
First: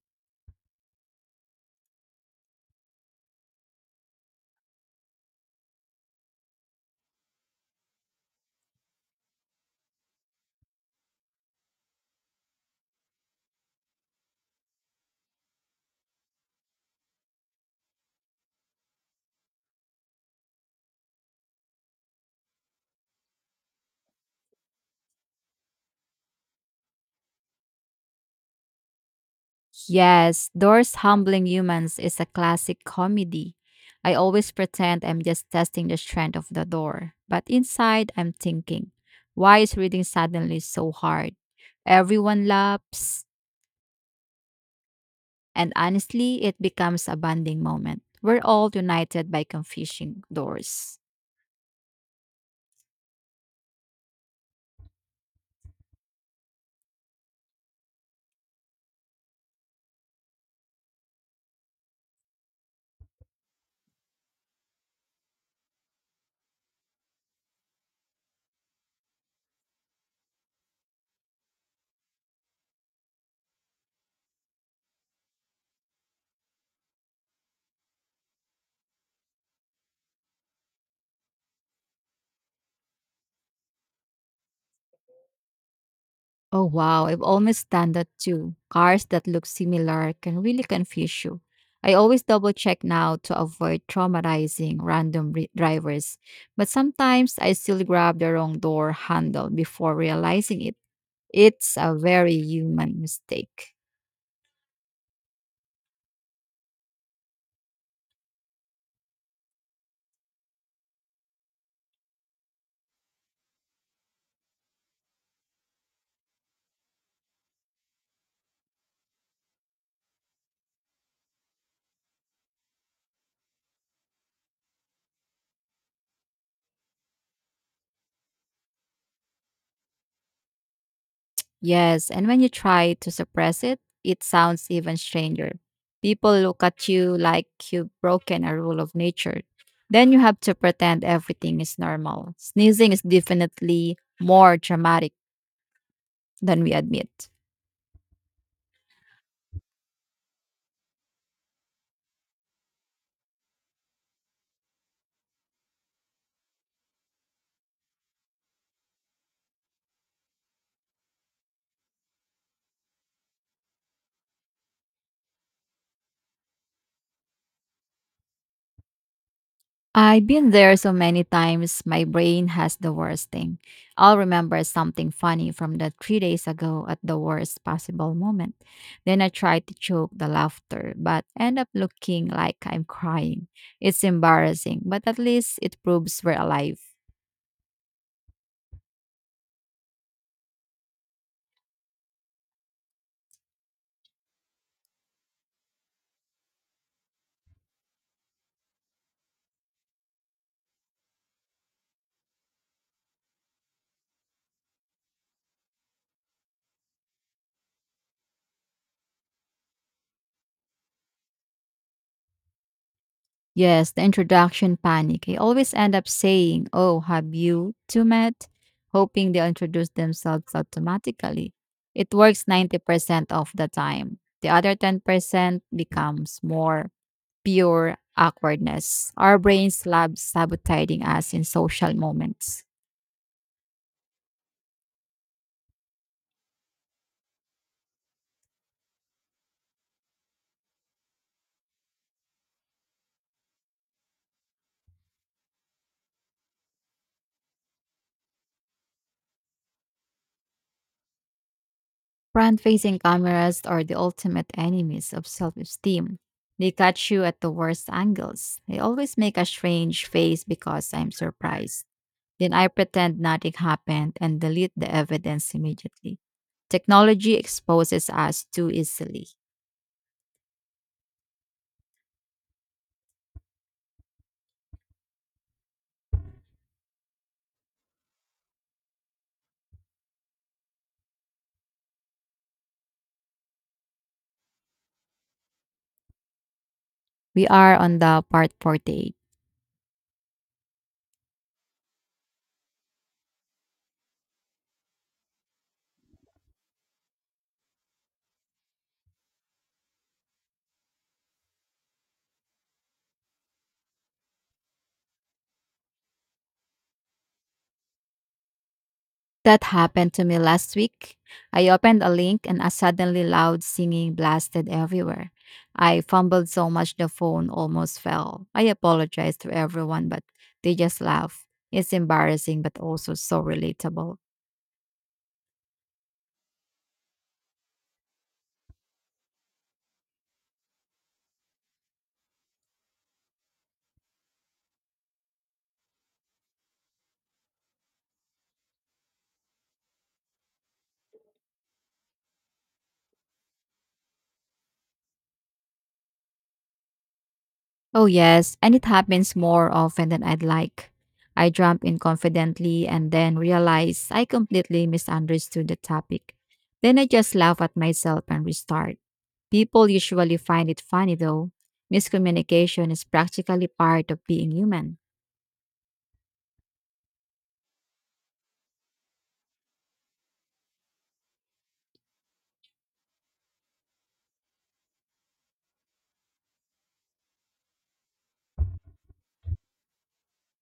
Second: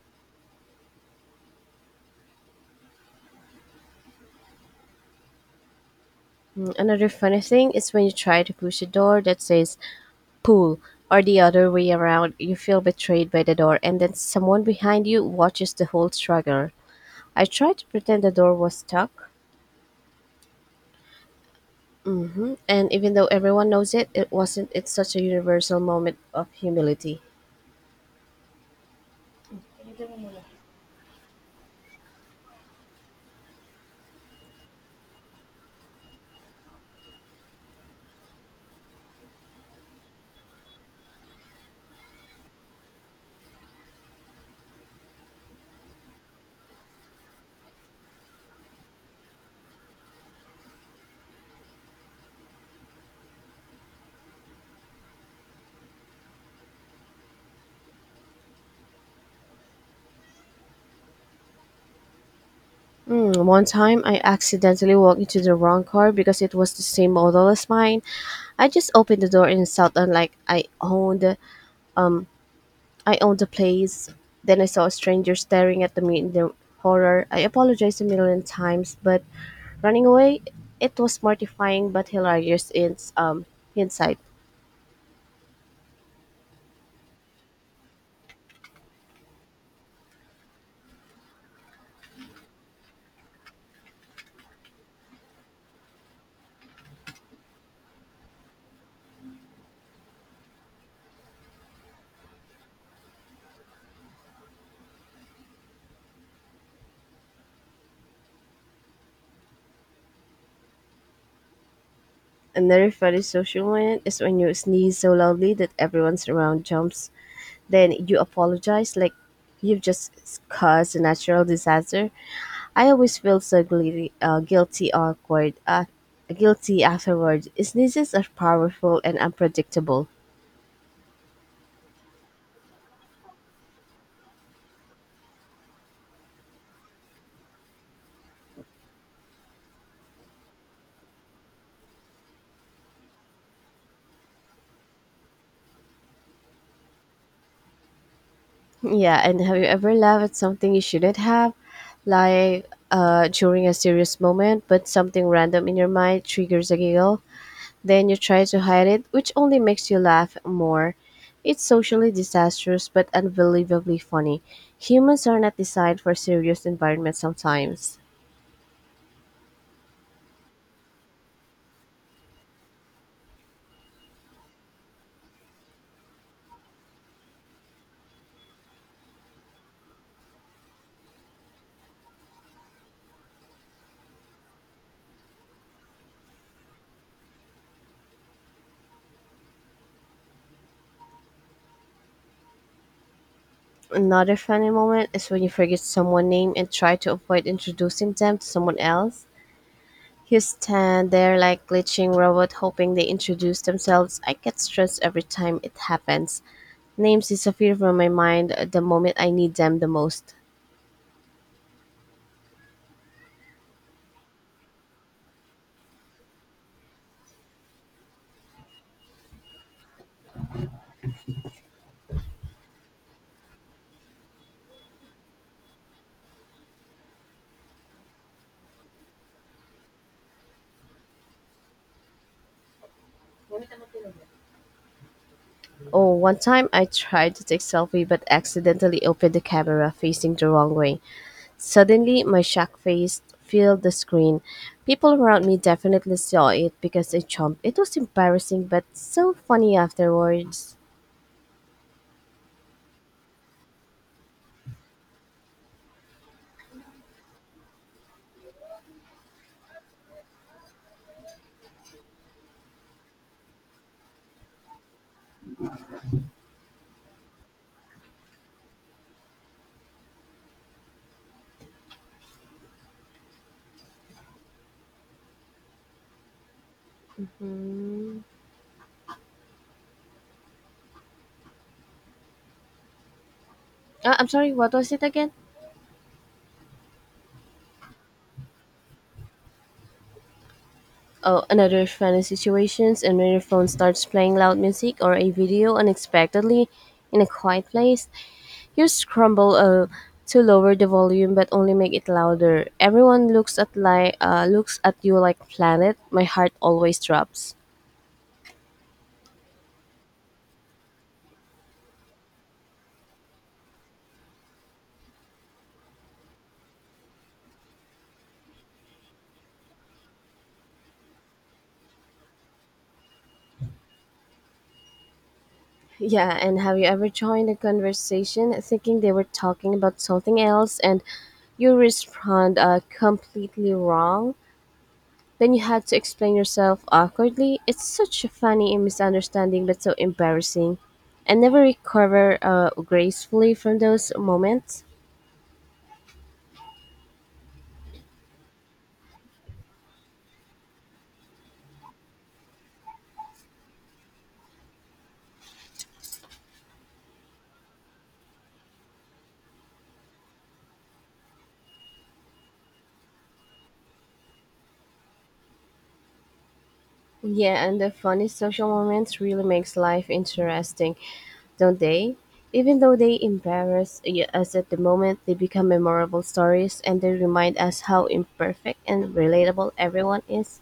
Speaker 1: Mm, another funny thing is when you try to push a door that says pool or the other way around. You feel betrayed by the door and then someone behind you watches the whole struggle. I tried to pretend the door was stuck. And even though everyone knows it, it wasn't. It's such a universal moment of humility.
Speaker 2: Yes, Doors Humbling Humans is a classic comedy. I always pretend I'm just testing the strength of the door, but inside I'm thinking, why is reading suddenly so hard? Everyone laughs, and honestly, it becomes a bonding moment. We're all united by confusing doors.
Speaker 1: Mm, one time, I accidentally walked into the wrong car because it was the same model as mine. I just opened the door and insulted like I owned the place. Then I saw a stranger staring at me in the horror. I apologized a million times, but running away, it was mortifying but hilarious in hindsight.
Speaker 2: Oh wow, I've almost done that too. Cars that look similar can really confuse you. I always double check now to avoid traumatizing random drivers, but sometimes I still grab the wrong door handle before realizing it. It's a very human mistake.
Speaker 1: Another funny social moment is when you sneeze so loudly that everyone's around jumps. Then you apologize like you've just caused a natural disaster. I always feel so guilty afterward. Sneezes are powerful and unpredictable.
Speaker 2: Yes, and when you try to suppress it, it sounds even stranger. People look at you like you've broken a rule of nature. Then you have to pretend everything is normal. Sneezing is definitely more dramatic than we admit.
Speaker 1: Yeah, and have you ever laughed at something you shouldn't have? Like during a serious moment, but something random in your mind triggers a giggle. Then you try to hide it, which only makes you laugh more. It's socially disastrous, but unbelievably funny. Humans are not designed for serious environments sometimes.
Speaker 2: I've been there so many times, my brain has the worst thing. I'll remember something funny from the 3 days ago at the worst possible moment. Then I try to choke the laughter, but end up looking like I'm crying. It's embarrassing, but at least it proves we're alive.
Speaker 1: Another funny moment is when you forget someone's name and try to avoid introducing them to someone else. You stand there like glitching robot hoping they introduce themselves. I get stressed every time it happens. Names disappear from my mind at the moment I need them the most.
Speaker 2: Yes, the introduction panic. I always end up saying, oh, have you two met? Hoping they'll introduce themselves automatically. It works 90% of the time. The other 10% becomes more pure awkwardness. Our brains love sabotaging us in social moments.
Speaker 1: Oh, one time I tried to take selfie but accidentally opened the camera facing the wrong way. Suddenly, my shocked face filled the screen. People around me definitely saw it because I jumped. It was embarrassing but so funny afterwards.
Speaker 2: Front facing cameras are the ultimate enemies of self esteem. They catch you at the worst angles. They always make a strange face because I'm surprised. Then I pretend nothing happened and delete the evidence immediately. Technology exposes us too easily.
Speaker 1: Mm. Ah, I'm sorry, what was it again?
Speaker 2: We are on the part 48.
Speaker 1: Oh, another funny situations and when your phone starts playing loud music or a video unexpectedly in a quiet place, you scramble to lower the volume but only make it louder. Everyone looks at you like planet. My heart always drops.
Speaker 2: That happened to me last week. I opened a link and a suddenly loud singing blasted everywhere. I fumbled so much the phone almost fell. I apologized to everyone, but they just laughed. It's embarrassing, but also so relatable.
Speaker 1: Yeah, and have you ever joined a conversation thinking they were talking about something else and you respond completely wrong? Then you had to explain yourself awkwardly. It's such a funny misunderstanding, but so embarrassing. I never recover gracefully from those moments.
Speaker 2: Oh, yes, and it happens more often than I'd like. I jump in confidently and then realize I completely misunderstood the topic. Then I just laugh at myself and restart. People usually find it funny though. Miscommunication is practically part of being human.
Speaker 1: Yeah, and the funny social moments really makes life interesting, don't they? Even though they embarrass us at the moment, they become memorable stories and they remind us how imperfect and relatable everyone is.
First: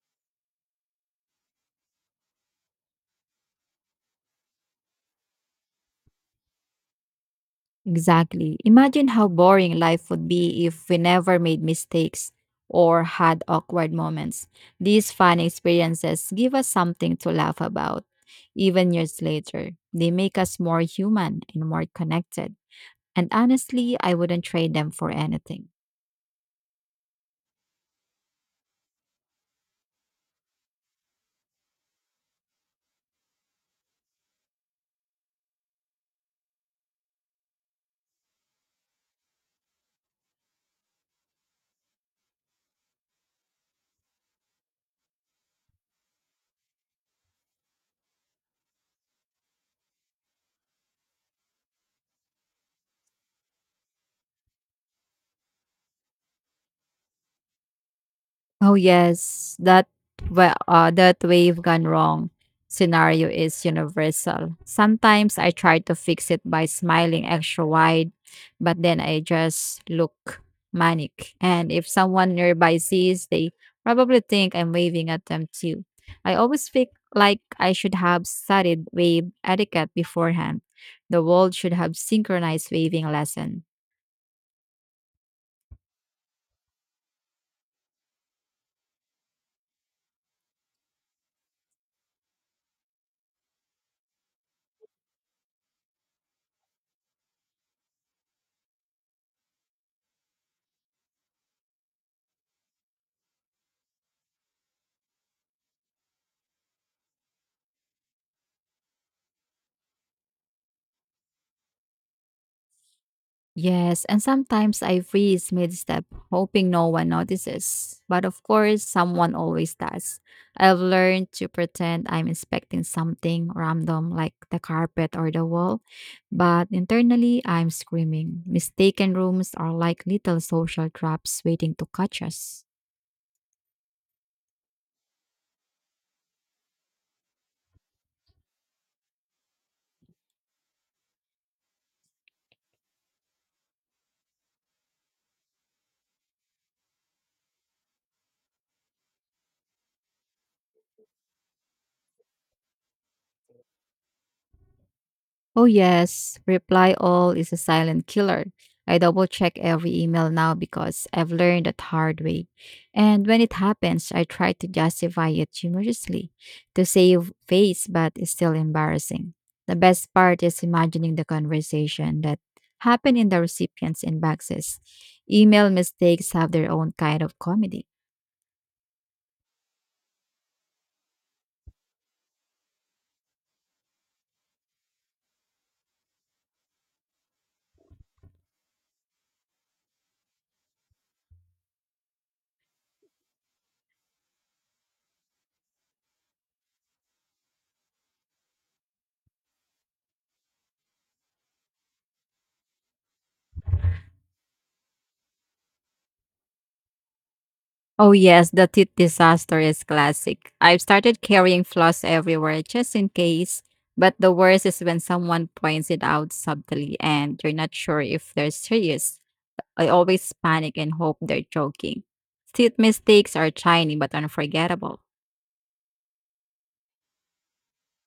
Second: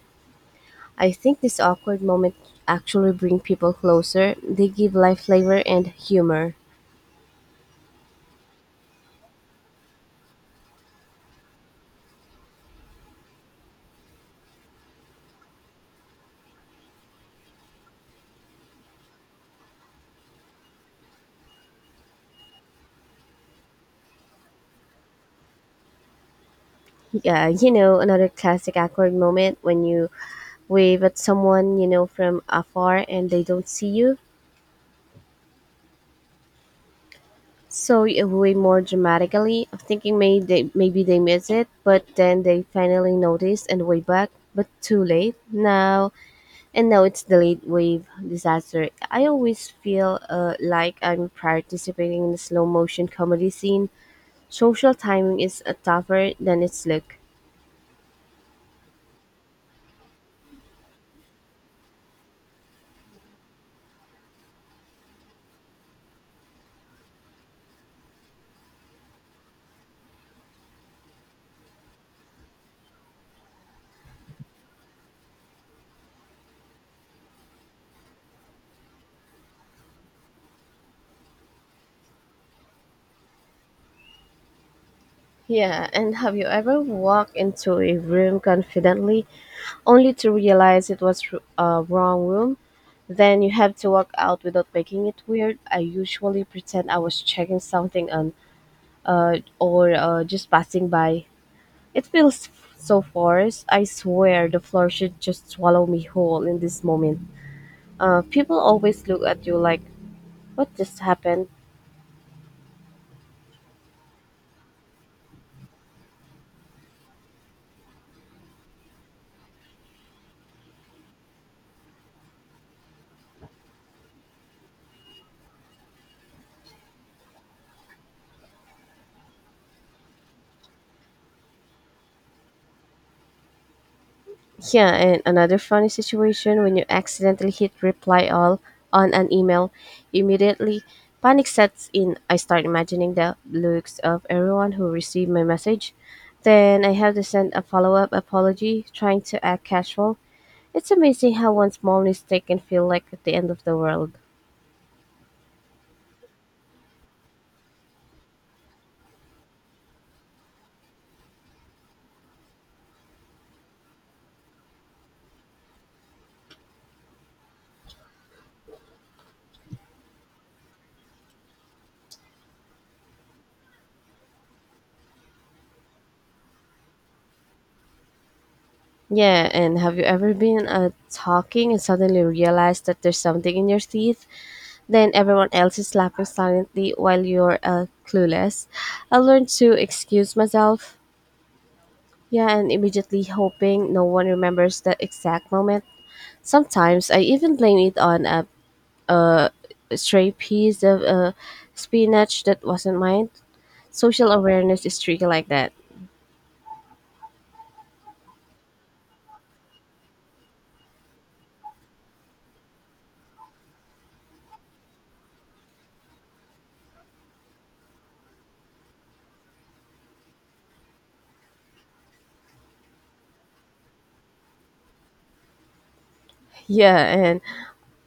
Speaker 1: I think this awkward moment actually bring people closer. They give life flavor and humor.
Speaker 2: Exactly. Imagine how boring life would be if we never made mistakes or had awkward moments. These fun experiences give us something to laugh about, even years later. They make us more human and more connected. And honestly, I wouldn't trade them for anything.
Speaker 1: Yeah, you know, another classic awkward moment when you wave at someone, you know, from afar and they don't see you. So you wave more dramatically, thinking maybe they miss it, but then they finally notice and wave back, but too late. And now it's the late wave disaster. I always feel like I'm participating in a slow motion comedy scene. Social timing is tougher than its look.
Speaker 2: Oh yes, that, that wave gone wrong scenario is universal. Sometimes I try to fix it by smiling extra wide, but then I just look manic. And if someone nearby sees, they probably think I'm waving at them too. I always feel like I should have studied wave etiquette beforehand. The world should have synchronized waving lesson.
Speaker 1: Yeah, and have you ever walked into a room confidently only to realize it was a wrong room. Then you have to walk out without making it weird. I usually pretend I was checking something on, or just passing by. It feels so forced. I swear the floor should just swallow me whole in this moment. People always look at you like, what just happened?
Speaker 2: Yes, and sometimes I freeze mid-step, hoping no one notices. But of course, someone always does. I've learned to pretend I'm inspecting something random like the carpet or the wall, but internally I'm screaming. Mistaken rooms are like little social traps waiting to catch us.
Speaker 1: Yeah, and another funny situation when you accidentally hit reply all on an email, immediately panic sets in. I start imagining the looks of everyone who received my message. Then I have to send a follow up apology, trying to act casual. It's amazing how one small mistake can feel like the end of the world.
Speaker 2: Oh, yes. Reply all is a silent killer. I double check every email now because I've learned that hard way. And when it happens, I try to justify it humorously to save face, but it's still embarrassing. The best part is imagining the conversation that happened in the recipients' inboxes. Email mistakes have their own kind of comedy.
Speaker 1: Yeah, and have you ever been talking and suddenly realized that there's something in your teeth? Then everyone else is laughing silently while you're clueless. I learned to excuse myself, yeah, and immediately hoping no one remembers the exact moment. Sometimes I even blame it on a stray piece of spinach that wasn't mine. Social awareness is tricky like that.
Speaker 2: Oh yes, the teeth disaster is classic. I've started carrying floss everywhere just in case. But the worst is when someone points it out subtly and you're not sure if they're serious. I always panic and hope they're joking. Teeth mistakes are tiny but unforgettable.
Speaker 1: Yeah, and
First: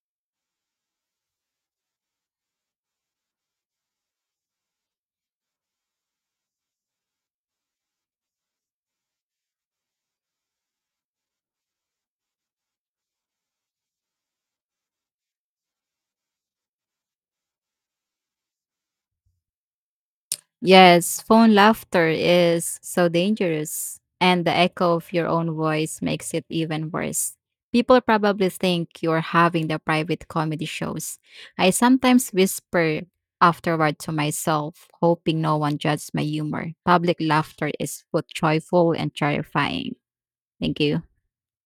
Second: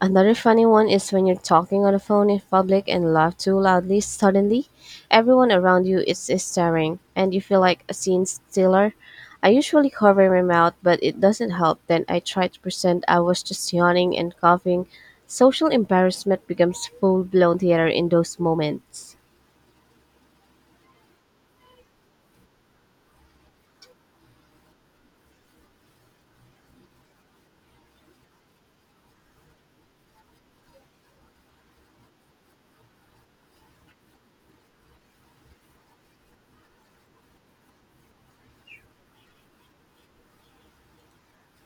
Speaker 1: another funny one is when you're talking on the phone in public and laugh too loudly, suddenly everyone around you is staring and you feel like a scene stealer. I usually cover my mouth, but it doesn't help. Then I try to pretend I was just yawning and coughing. Social embarrassment becomes full blown theater in those moments.
Speaker 2: Yes, phone laughter is so dangerous, and the echo of your own voice makes it even worse. People probably think you're having the private comedy shows. I sometimes whisper afterward to myself, hoping no one judges my humor. Public laughter is both joyful and terrifying. Thank you.